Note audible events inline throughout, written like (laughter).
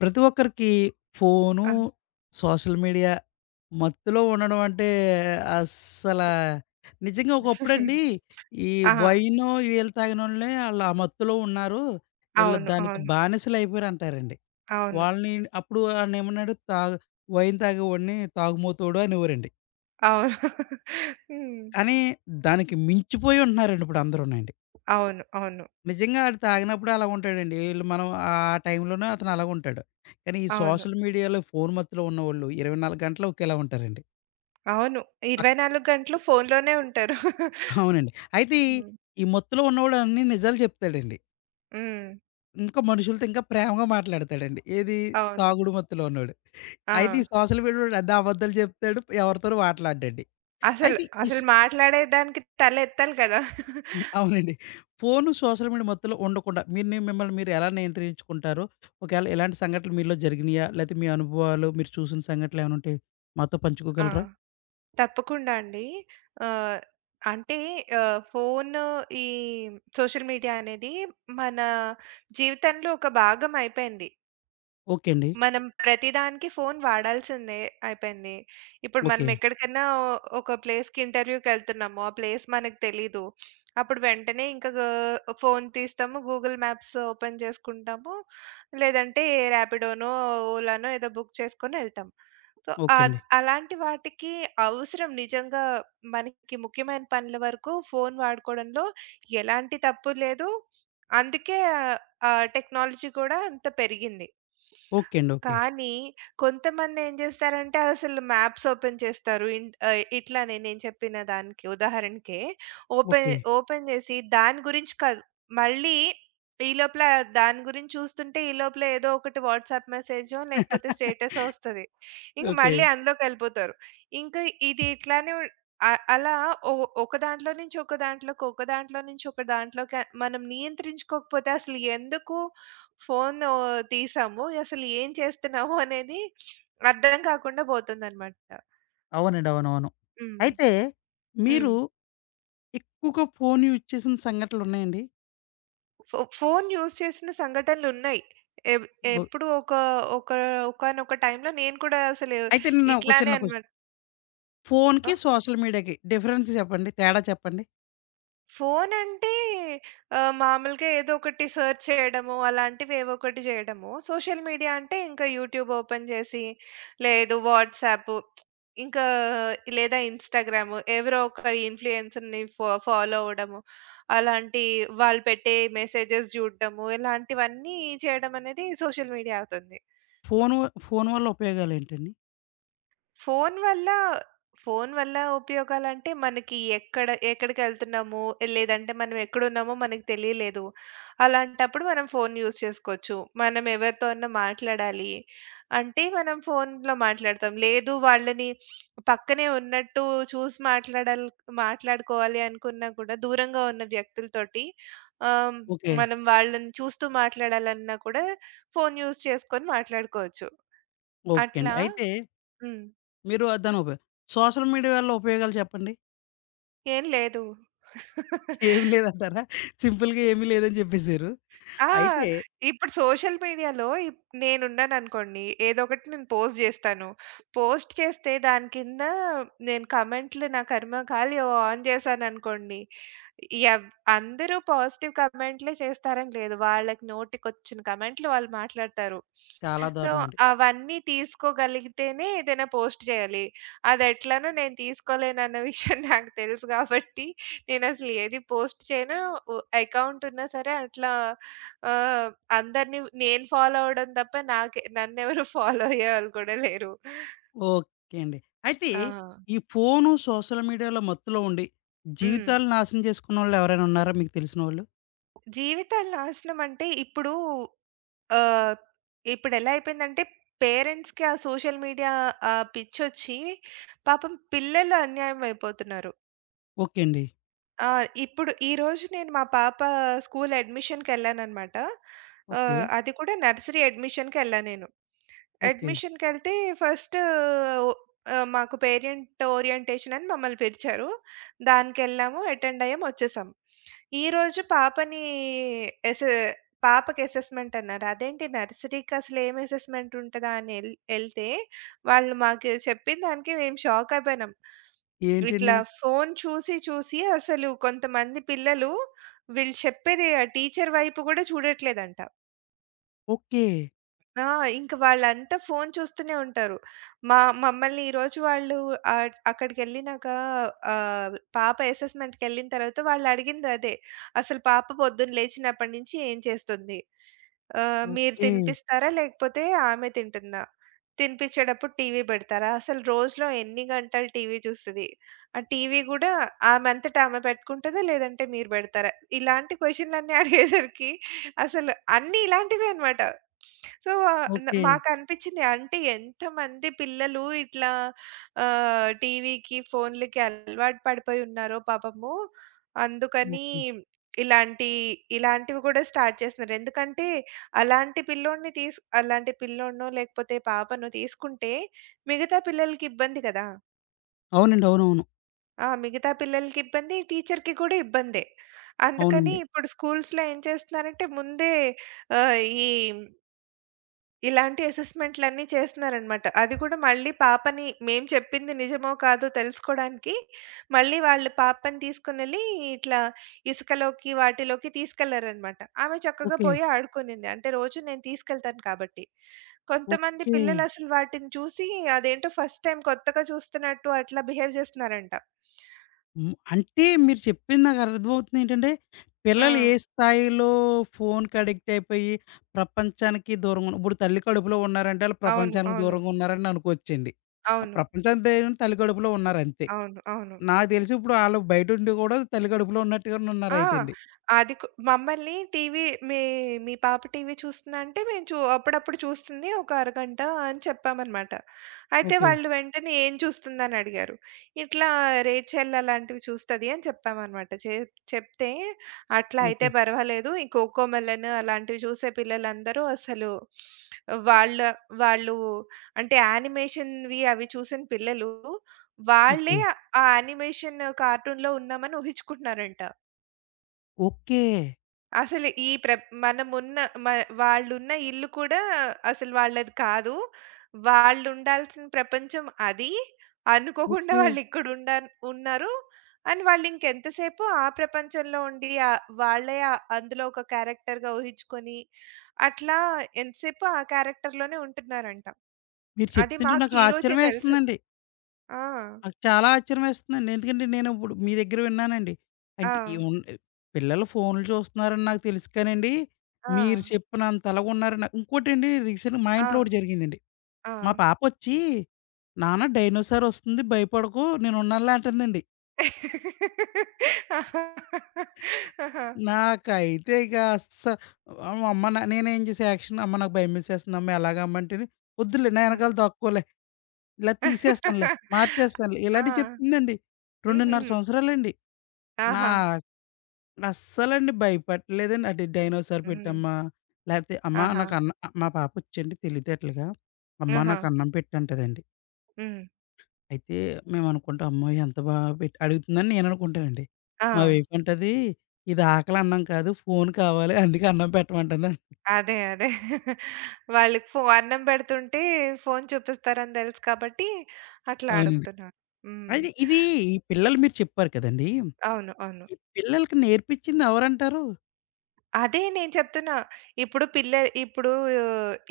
ప్రతి ఒక్కరికి ఫోను, ఆహా! సోషల్ మీడియా మత్తులో ఉండడం అంటే అస్సల నిజంగా ఒకప్పుడండి ఈ ఆహా! వైనో, వీళ్ళు తాగినోళ్ళే ఆళ్ళు ఆ మత్తులో ఉన్నారు. ఈళ్ళు అవును. దానికి అవును. బానిసలయిపోయారంటారండి. అవును. వాళ్ళని అప్పుడు ఆడనేమన్నాడు తాగు వైన్ తాగేవాడిని తాగుమోతోడు అనేవారండి. అవును. (laughs) హ్మ్. కానీ దానికి మించిపోయి ఉంటున్నారండి ఇప్పుడు అందరూనండి. అవును. అవును. నిజంగా ఆడు తాగినప్పుడు అలా ఉంటాడండి. ఈళ్ళు మనం ఆ టైంలోనే అతను అలాగుంటాడు. కానీ ఈ అవును. సోషల్ మీడియాలో, ఫోను మత్తులో ఉన్నవాళ్ళు 24 గంటలు ఒకేలా ఉంటారండి. అవును. అక్ 24 గంటలు ఫోనులోనే ఉంటారు. (laughs) అవునండి. అయితే హ్మ్. ఈ మత్తులో ఉన్నవాడు అన్ని నిజాలు చెప్తాడండి. హ్మ్. ఇంకా మనుషులతో ఇంకా ప్రేమగా మాట్లాడతాడండి. ఏది అవును. తాగుడు మత్తులో ఉన్నోడు. ఆ! అయితే ఈ సోషల్ మీడియా‌లోడు అన్ని అబద్ధాలు చెప్తాడు. ఎవరితోనూ మాట్లాడడండి. అసలు, అయితే ఈ అసలు మాట్లాడేదానికి తలెత్తాలి కదా! (laughs) హ్మ్. అవునండి. ఫోను, సోషల్ మీడియా మత్తులో ఉండకుండా మిమ్మల్ని మీరు ఎలా నియంత్రించుకుంటారు? ఒకవేళ ఇలాంటి సంఘటనలు మీలో జరిగినాయా? లేతే మీ అనుభవాలు, మీరు చూసిన సంఘటనలేమైనా ఉంటే మాతో ఆ! పంచుకోగలరా? తప్పకుండా అండి. ఆహ్, అంటే ఫోను ఈ సోషల్ మీడియా అనేది మన జీవితంలో ఒక భాగం అయిపోయింది. ఓకే అండి. మనం ప్రతిదానికి ఫోను వాడాల్సిందే అయిపోయింది. ఇప్పుడు మనం ఓకే. ఎక్కడికన్నా ఒక ప్లేస్‌కి ఇంటర్వ్యూకెళ్తున్నాము. ఆ ప్లేస్ మనకు తెలీదు. అప్పుడు వెంటనే ఇంక గా ఫోను తీస్తాము. గూగుల్ మ్యాప్స్ ఓపెన్ చేసుకుంటాము. లేదంటే ఏ ర్యాపిడోనో, ఓలానో ఏదో బుక్ చేసుకొని ఎళ్తాం. సో, ఓకే అండి. అలాంటి వాటికి అవసరం నిజంగా మనకి ముఖ్యమైన పనుల వరకు ఫోను వాడుకోవడంలో ఎలాంటి తప్పు లేదు. అందుకే టెక్నాలజీ కూడా అంత పెరిగింది. ఓకే అండి. ఓకే. కానీ కొంతమందేం జేస్తారంటే, అసలు మ్యాప్స్ ఓపెన్ చేస్తారు. ఇట్లానే నేను చెప్పిన దానికి ఉదాహరణకే ఓపెన్ ఓకే. ఓపెన్ జేసి దాని గురించి కాదు, మళ్ళీ ఈ లోపల దాని గురించి చూస్తుంటే, ఈ లోపల ఏదో ఒకటి వాట్సాప్ మెసేజో, లేకపోతే (laughs) స్టేటసో ఒస్తది. ఇంక ఓకే. మళ్ళీ అందులోకెళ్ళిపోతారు. ఇంకా ఇది ఇట్లానే ఉ అ అలా ఒ ఒక దాంట్లో నుంచి ఒక దాంట్లోకి, ఒక దాంట్లో నుంచి ఒక దాంట్లోకి మనం నియంత్రించుకోకపోతే అసలు ఎందుకు ఫోన్ తీసాము. అసలు ఏం చేస్తున్నాము అనేది అర్థం కాకుండా పోతుందనమాట. అవునండి. అవునవును. హ్మ్. అయితే మీరు హ్మ్. ఎక్కువగా ఫోను యూజ్ చేసిన సంఘటనలున్నాయండి? ఫోన్ యూజ్ చేసిన సంఘటనలున్నాయి. ఎబ్ బొ ఎప్పుడు ఒక ఒక ఒకానొక టైంలో నేను కూడా అసలు అయితే నేను ఒక ఇట్లానే చిన్న క్వెషన్ అనమాట. ఆ! ఫోనుకి, సోషల్ మీడియాకి డిఫరెన్స్ చెప్పండి? తేడా చెప్పండి? ఫోనంటే మామూలుగా ఏదో ఒకటి సెర్చ్ చేయడము, అలాంటివి ఏవో ఒకటి చేయడము. సోషల్ మీడియా అంటే ఇంకా యూట్యూబ్ ఓపెన్ చేసి, లేదు వాట్సాప్ ఇంకా లేదా ఇన్‌స్టాగ్రామ్ ఎవరో ఒక ఇన్‌ఫ్లుయెన్సర్‌ని ఫాలో అవ్వడము. అలాంటి వాళ్ళు పెట్టే మెసేజెస్ చూడడము, ఇలాంటివన్నీ చేయడం అనేది సోషల్ మీడియా అవుతుంది. ఫోను వల్ల ఉపయోగాలేంటండి? ఫోను వల్ల ఫోను వల్ల ఉపయోగాలంటే, మనకి ఎక్కడ ఎక్కడికెళ్తున్నాము, లేదంటే మనం ఎక్కడున్నామో మనకు తెలియలేదు. అలాంటప్పుడు మనం ఫోను యూజ్ చేసుకోవచ్చు. మనం ఎవరితో అన్నా మాట్లాడాలి అంటే, మనం ఫోనులో మాట్లాడతాం. లేదు వాళ్ళని పక్కనే ఉన్నట్టు చూసి మాట్లాడాలి మాట్లాడుకోవాలి అనుకున్నా కూడా, దూరంగా ఉన్న వ్యక్తులతోటి ఆహ్, ఓకే. మనం వాళ్ళని చూస్తూ మాట్లాడాలన్నా కూడా, ఫోను యూజ్ చేసుకొని మాట్లాడుకోవచ్చు. ఓకే అండి. అట్లా. అయితే హ్మ్. మీరు దాని ఉపయోగం సోషల్ మీడియా వల్ల ఉపయోగాలు చెప్పండి? ఏం లేదు. ఏమి లేదంటారా? సింపుల్‌గా ఏమీ లేదని చెప్పేసారు. ఆ! అయితే ఇప్పుడు సోషల్ మీడియాలో నేనున్నాననుకోండి, ఏదో ఒకటి నేను పోస్ట్ జేస్తాను. పోస్ట్ చేస్తే దాని కింద నేను కమెంట్‌లు నా కర్మ ఖాళీ ఆన్ చేశాననుకోండి, యవ్ అందరూ పాజిటివ్ కమెంట్‌లే చేస్తారని లేదు. వాళ్ళకి నోటికొచ్చిన కమెంట్‌లు వాళ్ళు మాట్లాడతారు. చాలా సో, దారుణం అండి. అవన్నీ తీసుకోగలిగితేనే ఏదైనా పోస్ట్ చేయాలి. అదెట్లనో నేను తీసుకోలేనన్న విషయం నాకు తెలుసు కాబట్టి, నేనసలు ఏది పోస్ట్ చేయను. ఉ అకౌంట్ ఉన్నా సరే అట్లా ఆహ్, అందరిని నేను ఫాలో అవ్వడం తప్ప నాకే నన్నెవరు ఫాలో అయ్యేవాళ్ళు కూడా లేరు. ఓకే అండి. అయితే ఆ! ఈ ఫోను, సోషల్ మీడియాలో మత్తులో ఉండి హ్మ్. జీవితాలు నాశనం చేసుకున్నోళ్ళు ఎవరైనా ఉన్నారా మీకు తెలిసినోళ్ళు? జీవితాలు నాశనం అంటే ఇప్పుడు ఆహ్, ఇప్పుడెలా అయిపోయిందంటే పేరెంట్స్‌కి ఆ సోషల్ మీడియా ఆ పిచ్చొచ్చి పాపం పిల్లలు అన్యాయం అయిపోతున్నారు. ఓకే అండి. ఆ! ఇప్పుడు ఈరోజు నేను మా పాప స్కూల్ అడ్మిషన్‌కెళ్ళాననమాట. ఓకే. అది కూడా నర్సరీ అడ్మిషన్‌కెళ్ళా నేను. ఓకే. అడ్మిషన్‌కెళ్తే ఫస్ట్ ఓ మాకు పేరెంట్ ఓరియంటేషన్ అని మమ్మల్ని పిలిచారు. దానికెళ్ళాము, అటెండ్ అయ్యాం, వచ్చేసాం. ఈరోజు పాపని ఎస్ పాపకి అసెస్మెంట్ అన్నారు. అదేంటి నర్సరీకి అసలు ఏం అసెస్మెంట్ ఉంటదా అని ఎళ్తే, వాళ్ళు మాకు చెప్పిన దానికి మేము షాక్ అయిపోయినాం. ఇట్లా ఏంటండి? ఫోను చూసి, చూసి అసలు కొంతమంది పిల్లలు వీళ్ళు చెప్పేది ఆ టీచర్ వైపు గూడా చూడట్లేదంట. ఓకే. ఆ! ఇంక వాళ్ళంతా ఫోను చూస్తూనే ఉంటారు. మా మమ్మల్ని ఈరోజు వాళ్ళు అక్కడికెళ్ళినాక పాప అసెస్మెంట్‌కెళ్ళిన తర్వాత వాళ్ళడిగిందదే. అసలు పాప పొద్దున్న లేచినప్పటి నుంచి ఏం చేస్తుంది? మీరు ఓకే. తినిపిస్తారా? లేకపోతే ఆమె తింటుందా? తినిపించేటప్పుడు టీవీ పెడతారా? అసలు రోజులో ఎన్ని గంటలు టీవీ చూస్తది? ఆ టీవీ గూడా ఆమె అంతట ఆమె పెట్టుకుంటదా? లేదంటే మీరు పెడతారా? ఇలాంటి క్వెషన్‌లన్నీ (laughs) అడిగేసరికి అసలు అన్నీ ఇలాంటివే అనమాట. సో, ఆహ్, న ఓకే. మాకనిపించింది అంటే ఎంతమంది పిల్లలు ఇట్లా టీవీకి, ఫోన్‌లకి అలవాటు పడిపోయి ఉన్నారో పాపము. అందుకని ఓకే. ఇలాంటి ఇలాంటివి కూడా స్టార్ట్ చేస్తున్నారు. ఎందుకంటే అలాంటి పిల్లోడిని తీస్ అలాంటి పిల్లోడినో లేకపోతే పాపనో తీసుకుంటే మిగతా పిల్లలకి ఇబ్బంది కదా! అవునండి. అవునవును. ఆ! మిగతా పిల్లలకి ఇబ్బంది, టీచర్‌కి కూడా ఇబ్బందే. అందుకని అవునండి. ఇప్పుడు స్కూల్స్‌లో ఏం చేస్తున్నారంటే ముందే ఆహ్, ఈ ఇలాంటి అసెస్‌మెంట్‌లన్నీ చేస్తున్నారనమాట. అది కూడా మళ్ళీ పాపని మేము చెప్పింది నిజమో కాదో తెలుసుకోడానికి మళ్ళీ వాళ్ళు పాపని తీసుకొనెళ్ళి ఇట్లా ఇసుకలోకి, వాటిలోకి తీసుకెళ్లారనమాట. ఆమె చక్కగా ఓకే. పోయి ఆడుకునింది. అంటే రోజు నేను తీసుకెళ్తాను కాబట్టి. కొంతమంది ఓకే. పిల్లలసలు వాటిని చూసి అదేంటో ఫస్ట్ టైమ్ కొత్తగా చూస్తున్నట్టు అట్లా బిహేవ్ చేస్తున్నారంట. హ్మ్. అంటే మీరు చెప్పింది నాకు అర్థమవుతుంది ఏంటంటే, ఆ! పిల్లలు ఏ స్థాయిలో ఫోన్‌కి అడిక్ట్ అయిపోయి ప్రపంచానికి దూరంగా ఉన్న ఇప్పుడు తల్లి కడుపులో ఉన్నారంటే ఆళ్ళు అవును. ప్రపంచానికి అవును. దూరంగా ఉన్నారని అనుకోవచ్చండి. ఆ అవును. ప్రపంచానికి దూరంగా తల్లి కడుపులో ఉన్నారంతే. అవును. అవును. నాకు తెలిసి ఇప్పుడు ఆళ్ళు బయటుండి కూడా తల్లి కడుపులో ఉన్నట్టుగానే ఆ! ఉన్నారైతే అండి. అది కు మమ్మల్ని టీవీ మీ మీ పాప టీవీ చూస్తుందా? అంటే మేము అప్పుడప్పుడు చూస్తుంది. ఒక అరగంట అని చెప్పామనమాట. అయితే ఓకే. వాళ్ళు వెంటనే ఏం చూస్తుందని అడిగారు. ఇట్లా 'రేచెల్' అలాంటివి చూస్తది అని చెప్పామనమాట. చెప్తే అట్లా అయితే ఓకే. పర్వాలేదు. ఈ 'కోకోమెలన్' అలాంటివి చూసే పిల్లలందరూ అసలు వాళ్ళ వాళ్ళు అంటే యానిమేషన్‌వి అవి చూసిన పిల్లలు వాళ్ళే ఓకే. ఆ యానిమేషన్ కార్టూన్‌లో ఉన్నామని ఊహించుకుంటున్నారంట. ఓకే. అసలు ఈ ప్ర మనమున్న మ వాళ్ళున్న ఇల్లు కూడా అసలు వాళ్ళది కాదు. వాళ్ళుండాల్సిన ప్రపంచం అది. అనుకోకుండా ఓకే. ఉన్నారు. అని వాళ్ళింకెంతసేపు ఆ ప్రపంచంలో ఉండి వాళ్ళే ఆ- అందులో ఒక క్యారెక్టర్‌గా ఊహించుకొని, అట్లా ఎంతసేపు ఆ క్యారెక్టర్‌లోనే ఉంటున్నారంట. మీరు అది చెప్తుంటే మాకు నాకు ఈ రోజే తెలిసింది. ఆశ్చర్యమేస్తుందండి. ఆ! నాకు చాలా ఆశ్చర్యం వేస్తుందండి. ఎందుకంటే నేను ఇప్పుడు మీ దగ్గర విన్నానండి. ఆ! అంటే ఈ ఉన్ పిల్లలు ఫోన్‌లు చూస్తున్నారని నాకు తెలుసు కానండి, ఆ! మీరు చెప్పినంతలాగా ఉన్నారని నాకు ఇంకోటండి రీసెంట్‌గా మా ఆ! ఇంట్లో ఒకటి జరిగిందండి. ఆ! మా పాపొచ్చి, "నాన్న డైనోసార్ ఒస్తుంది భయపడకు నేనున్నానులే" అంటుందండి. (laughs) ఆహా! ఆహా! నాకైతే ఇక అస్స అమ్మ నా నేనేం చేసే యాక్షన్ "అమ్మ నాకు భయమేసేస్తుంది అమ్మ ఎలాగమ్మ" అంటేని "వద్దులే నా ఆ! ఎనకాల దాక్కోలే, ఇలా తీసేస్తానులే, (laughs) మార్చేస్తానులే" ఇలాంటివి ఆ! చెప్తుందండి. 2:30 హుహుహు. సంవత్సరాలండి. నా ఆహా! అస్సలండి భయపడలేదండి. అంటే డైనోసార్ హ్మ్. పెట్టమ్మా, లేతే అమ్మా ఆహా! నాకు అన్న మా పాపొచ్చండి తెలివితేటలుగా, అమ్మా ఆహా! నాకు అన్నం పెట్టంటదండి. హ్మ్. అయితే మేమనుకుంటాం అమ్మో! ఎంత బా అడుగుతుందని నేననుకుంటానండి. ఆ! మా వైఫ్ అంటది, "ఇది ఆకలి అన్నం కాదు ఫోను కావాలి అందుకే అన్నం పెట్టమంటుందండి." అదే. అదే. వాళ్ళకి అన్నం పెడుతుంటే ఫోను చూపిస్తారని తెలుసు కాబట్టి అట్లా అవునండి. అడుగుతున్నారు. హ్మ్. అయితే ఇది ఈ పిల్లలు మీరు చెప్పారు కదండీ! అవును. అవును. ఈ పిల్లలకి నేర్పించింది ఎవరంటారు? అదే నేను చెప్తున్నా. ఇప్పుడు పిల్ల ఇప్పుడు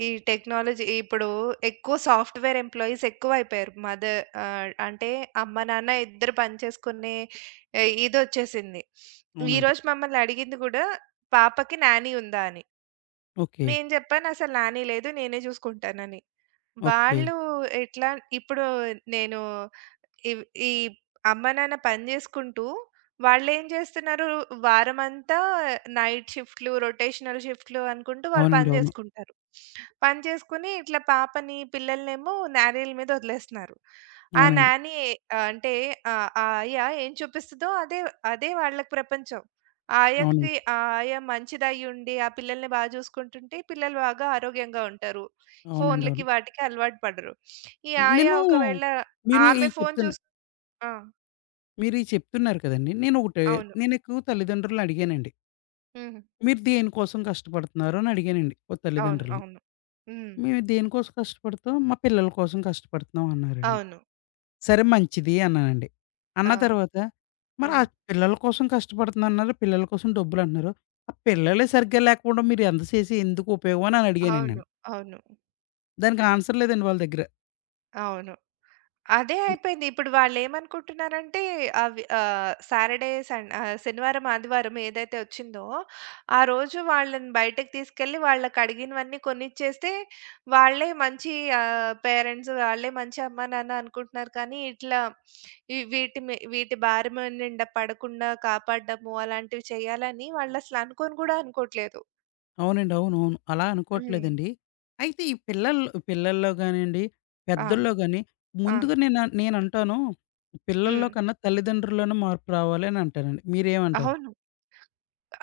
ఈ టెక్నాలజీ ఇప్పుడు ఎక్కువ సాఫ్ట్‌వేర్ ఎంప్లాయీస్ ఎక్కువైపోయారు. అంటే అమ్మ, నాన్న ఇద్దరు పని చేసుకునే ఇదొచ్చేసింది. అవునండి. ఈరోజు మమ్మల్ని అడిగింది గూడా "పాపకి నాని ఉందా?" అని. ఓకే. నేను చెప్పాను అసలు నాని లేదు నేనే చూసుకుంటానని. ఓకే. వాళ్ళు ఎట్లా ఇప్పుడు నేను ఇవ్ ఈ అమ్మా, నాన్న పని జేసుకుంటూ వాళ్ళేం జేస్తున్నారు, వారమంతా నైట్ షిఫ్ట్‌లు, రొటేషనల్ షిఫ్ట్‌లు అనుకుంటూ వాళ్ళు పని అవునండి. అవును. జేసుకుంటారు. పని చేసుకొని ఇట్లా పాపని, పిల్లలనేమో నానీల మీద వదిలేస్తున్నారు. ఆ అవునండి. నానీ ఆహ్, అంటే ఆహ్, ఆ ఆయ ఏం చూపిస్తదో అదే అదే వాళ్ళకి ప్రపంచం. ఆ అవునండి. ఆయకి అవునండి. ఆ ఆయ మంచిదయ్యుండి, ఆ పిల్లల్ని బాగా జూసుకుంటుంటే పిల్లలు బాగా ఆరోగ్యంగా ఉంటారు. అవునండి. ఫోన్‌లకి అవును. వాటికి అలవాటు పడరు. ఈ ఆయ నేను ఒకవేళ మీరు ఈ ఆమె ఫోను చెప్తున్న చూస్ ఆ! మీరు ఈ చెప్తున్నారు కదండీ! నేనొకటి అవును. నేను ఎక్కువ తల్లిదండ్రులని అడిగానండి. హుహు. మీరు దేనికోసం కష్టపడుతున్నారు అని అడిగానండి. ఓ అవును. తల్లిదండ్రులని. అవును. హ్మ్. "మేము దేనికోసం కష్టపడతాం? మా పిల్లల కోసం కష్టపడుతున్నాం" అన్నారండి. అవును. సరే మంచిది అన్నానండి. ఆ! అన్న తర్వాత మరి ఆ హ్మ్. పిల్లల కోసం కష్టపడుతున్నా అన్నారు. పిల్లల కోసం డబ్బులంటున్నారు. ఆ పిల్లలే సరిగ్గా లేకపోవడం మీరు ఎంత చేసి ఎందుకు ఉపయోగం అని అడిగానండి అవును. నేను. అవును. దానికి ఆన్సర్ లేదండి వాళ్ళ దగ్గర. అవును. అదే అయిపోయింది. ఇప్పుడు వాళ్ళేమనుకుంటున్నారంటే అవి ఆహ్, సాటర్‌డే, సన్ ఆహ్, శనివారం, ఆదివారం ఏదైతే వచ్చిందో, ఆ రోజు వాళ్ళని బయటకి తీసుకెళ్ళి వాళ్ళకడిగినవన్నీ కొనిచ్చేస్తే, వాళ్ళే మంచి పేరెంట్స్, వాళ్ళే మంచి అమ్మా, నాన్న అనుకుంటున్నారు. కానీ ఇట్లా ఈ వీటి భారం నిండా పడకుండా కాపాడ్డము, అలాంటివి చేయాలని వాళ్ళసలు అనుకోని గూడా అనుకోట్లేదు. అవునండి. అవునవును. అలా హ్మ్. అనుకోవట్లేదండి. అయితే ఈ పిల్లల్ పిల్లల్లో గానియండి, ఆ! పెద్దల్లో గాని ఆ! ముందుగా నేనంటాను పిల్లల్లో హ్మ్. కన్నా తల్లిదండ్రుల్లోనే మార్పు రావాలి అని అంటానండి. మీరేమంటారు? అవును.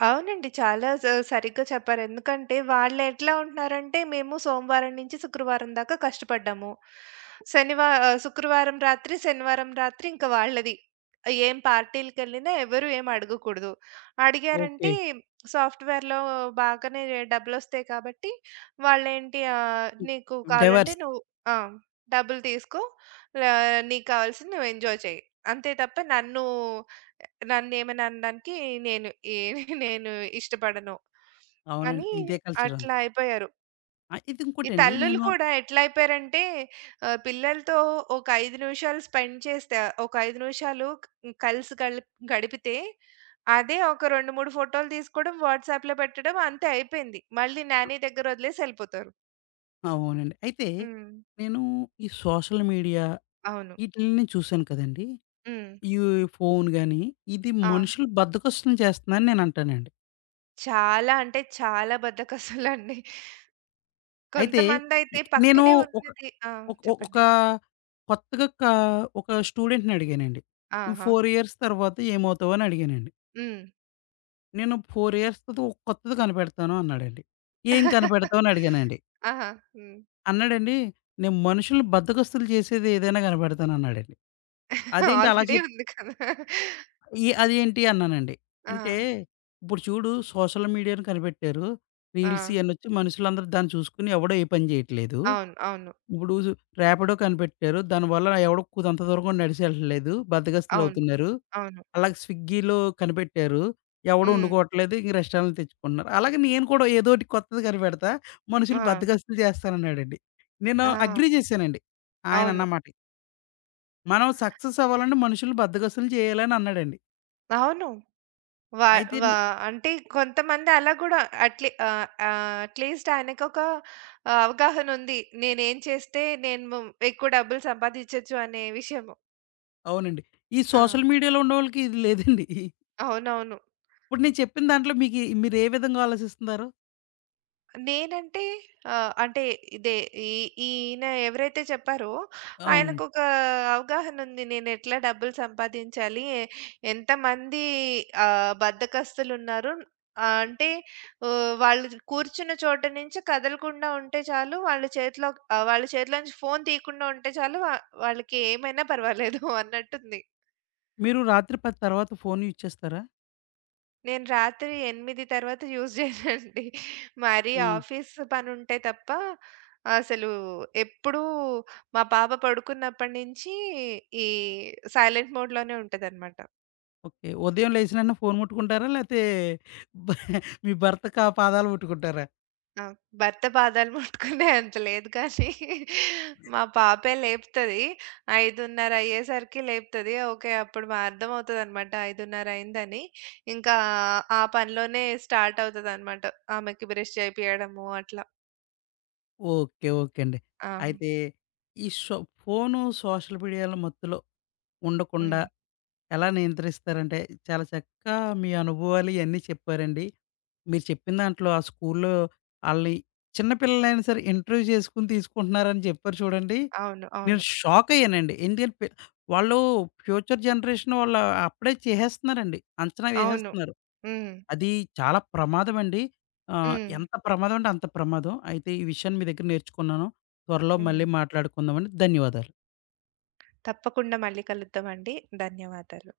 అవునండి. చాలా స సరిగ్గా చెప్పారు. ఎందుకంటే వాళ్ళెట్లా ఉంటున్నారంటే, మేము సోమవారం నుంచి శుక్రవారం దాకా కష్టపడ్డాము. శుక్రవారం రాత్రి, శనివారం రాత్రి ఇంక వాళ్ళది. ఏం పార్టీలకెళ్ళినా ఎవరు ఏం అడగకూడదు. అడిగారంటే ఓకే. సాఫ్ట్‌వేర్‌లో బాగానే డబ్బులొస్తాయి కాబట్టి వాళ్ళేంటి నీకు కావాలంటే డైవర్స్. నువ్వు ఆ! డబ్బులు తీసుకో. నీకు కావాల్సింది నువ్వు ఎంజాయ్ చెయి. అంతే తప్ప నన్ను నన్నేమైనా అనడానికి నేను ఏ (laughs) నేను ఇష్టపడను అవునండి. అని ఇదే కల్చర్ ఉంది. అట్లా అయిపోయారు. ఆ! ఇది ఈ ఇంకోటండి తల్లులు నేను కూడా ఎట్లా అయిపోయారంటే పిల్లలతో ఒక 5 నిమిషాలు స్పెండ్ చేస్తే ఒక 5 నిమిషాలు కలిసి గడిపితే అదే ఒక 2, 3 ఫోటోలు తీసుకోవడం, వాట్సాప్‌లో పెట్టడం అంతే అయిపోయింది. మళ్ళీ నాని దగ్గర వదిలేసి ఎళ్ళిపోతారు. అవునండి. అయితే హ్మ్. నేను ఈ సోషల్ మీడియా అవును. ఈటిల్ని చూసాను కదండీ! హ్మ్. ఈ ఫోను గాని, ఇది ఆ! మనుషులు బద్ధకస్తుల్ని చేస్తుందని నేనంటానండి. చాలా అంటే చాలా బద్ధకస్తులండి. అయితే కొంతమందైతే ఇక్- నేను పక్కనే ఒక ఉన్నది ఆ! ఒక ఒ చెప్పండి. ఒక కొత్తగా కా ఒక స్టూడెంట్‌ని అడిగానండి. "నువ్వు ఆహా! 4 ఇయర్స్ తర్వాత ఏమవుతావు?" అని అడిగానండి. హ్మ్. "నేను 4 ఇయర్స్ తర్వాత ఒక కొత్తది కనిపెడతాను" అన్నాడండి. "ఏం కనిపెడతావు?" అని అడిగానండి. ఆహా! హ్మ్. అన్నాడండి, "నేను మనుషుల్ని బద్ధకస్తులు చేసేది ఏదైనా కనిపెడతాను" అన్నాడండి. (laughs) "అదేంటి అలా ఆల్రెడీ చెప్ ఉంది కదా! ఈ అదేంటి?" అన్నానండి. ఆ! అంటే ఇప్పుడు చూడు సోషల్ మీడియాను కనిపెట్టారు. ఆ! రీల్స్ ఇయన్నొచ్చి మనుషులందరూ దాన్ని చూసుకొని ఎవడో ఏ పని చేయట్లేదు. అవును. అవును. ఇప్పుడు సు ర్యాపిడో కనిపెట్టారు. దానివల్ల ఎవడు అంత దూరం కూడా నడిచి ఎళ్ళట్లేదు. అవును. బద్ధకస్తులవుతున్నారు. అవును. అలాగే స్విగ్గీలో కనిపెట్టారు. ఎవడు హ్మ్. వండుకోవట్లేదు. ఇంక రెస్టారెంట్లు తెచ్చుకుంటున్నారు. అలాగే నేను కూడా ఏదోటి కొత్తది కనిపెడతా. మనుషులు ఆ! బద్ధకస్తులు చేస్తానన్నాడండి. నేను ఆ! అగ్రీ చేశానండి. ఆయన అవును. అన్న మాటకి. మనం సక్సెస్ అవ్వాలంటే మనుషుల్ని బద్ధకస్తులు చేయాలని అన్నాడండి. అవును. వా అయితే వా నే అంటే కొంతమంది అలా గూడా అట్‌లీస్ట్ ఆయనకొక అవగాహనుంది. నేనేం చేస్తే నేను ఎక్కువ డబ్బులు సంపాదించొచ్చు అనే విషయము. అవునండి. ఈ ఆ! సోషల్ మీడియాలో ఉన్నోళ్ళకి ఇది లేదండి. అవునవును. ఇప్పుడు నేను చెప్పిన దాంట్లో మీకి మీరు ఏ విధంగా ఆలోచిస్తున్నారు? నేనంటే ఆహ్, అంటే ఇదే ఈ ఈయన ఎవరైతే చెప్పారో అవునండి. ఆయనకొక అవగాహన ఉంది. నేనెట్లా డబ్బులు సంపాదించాలి? ఎంతమంది బద్ధకస్తులున్నారు? ఆహ్, అంటే వాళ్ళు కూర్చున్న చోట నుంచి కదలకుండా ఉంటే చాలు. వాళ్ళ చేతిలో నుంచి ఫోను తీయకుండా ఉంటే చాలు. వాళ్ళకి ఏమైనా పర్వాలేదు (laughs) అన్నట్టుంది. మీరు రాత్రి 10 తర్వాత ఫోను యూజ్ చేస్తారా? నేను రాత్రి 8 తర్వాత యూజ్ చేయనండి. మరీ హ్మ్. ఆఫీస్ పనుంటే తప్ప అసలు ఎప్పుడూ మా పాప పడుకున్నప్పటి నుంచి ఈ సైలెంట్ మోడ్‌లోనే ఉంటదనమాట. ఓకే. ఉదయం లేచిన వెంటనే ఫోను ముట్టుకుంటారా? లేతే (laughs) బ మీ భర్త పాదాలు ముట్టుకుంటారా? ఆ! భర్త పాదాలు ముట్టుకునే అంత లేదు కానీ మా పాపే లేపుతది. 5:30 అయ్యేసరికి లేపుతది. ఓకే. అప్పుడు మా అర్థమవుతదనమాట 5:30 అయిందని. ఇంకా ఆ పనిలోనే స్టార్ట్ అవుతదనమాట. ఆమెకి బ్రష్ చేపియడము అట్లా. ఓకే. ఓకే అండి. ఆ! అయితే ఈ సో ఫోను, సోషల్ మీడియాల మత్తులో ఉండకుండా హ్మ్. ఎలా నియంత్రిస్తారంటే, చాలా చక్కగా మీ అనుభవాలు ఇయన్నీ చెప్పారండి. మీరు చెప్పిన దాంట్లో ఆ స్కూల్లో ఆళ్ళని చిన్న పిల్లలైనా సరే ఇంటర్వ్యూ చేసుకొని తీసుకుంటున్నారని చెప్పారు చూడండి. అవును. అవును. నేను షాకయ్యానండి. ఎందుకని పి వాళ్ళు ఫ్యూచర్ జనరేషన్ వాళ్ళు అప్పుడే చేసేస్తున్నారండి. అంచనా అవును. వేసేస్తున్నారు. హ్మ్. అది చాలా ప్రమాదమండి. హ్మ్. ఎంత ప్రమాదం అంటే అంత ప్రమాదం. అయితే ఈ విషయాన్ని మీ దగ్గర నేర్చుకున్నాను. త్వరలో హ్మ్. మళ్ళీ మాట్లాడుకుందామండి. ధన్యవాదాలు. తప్పకుండా మళ్ళీ కలుద్దామండి. ధన్యవాదాలు.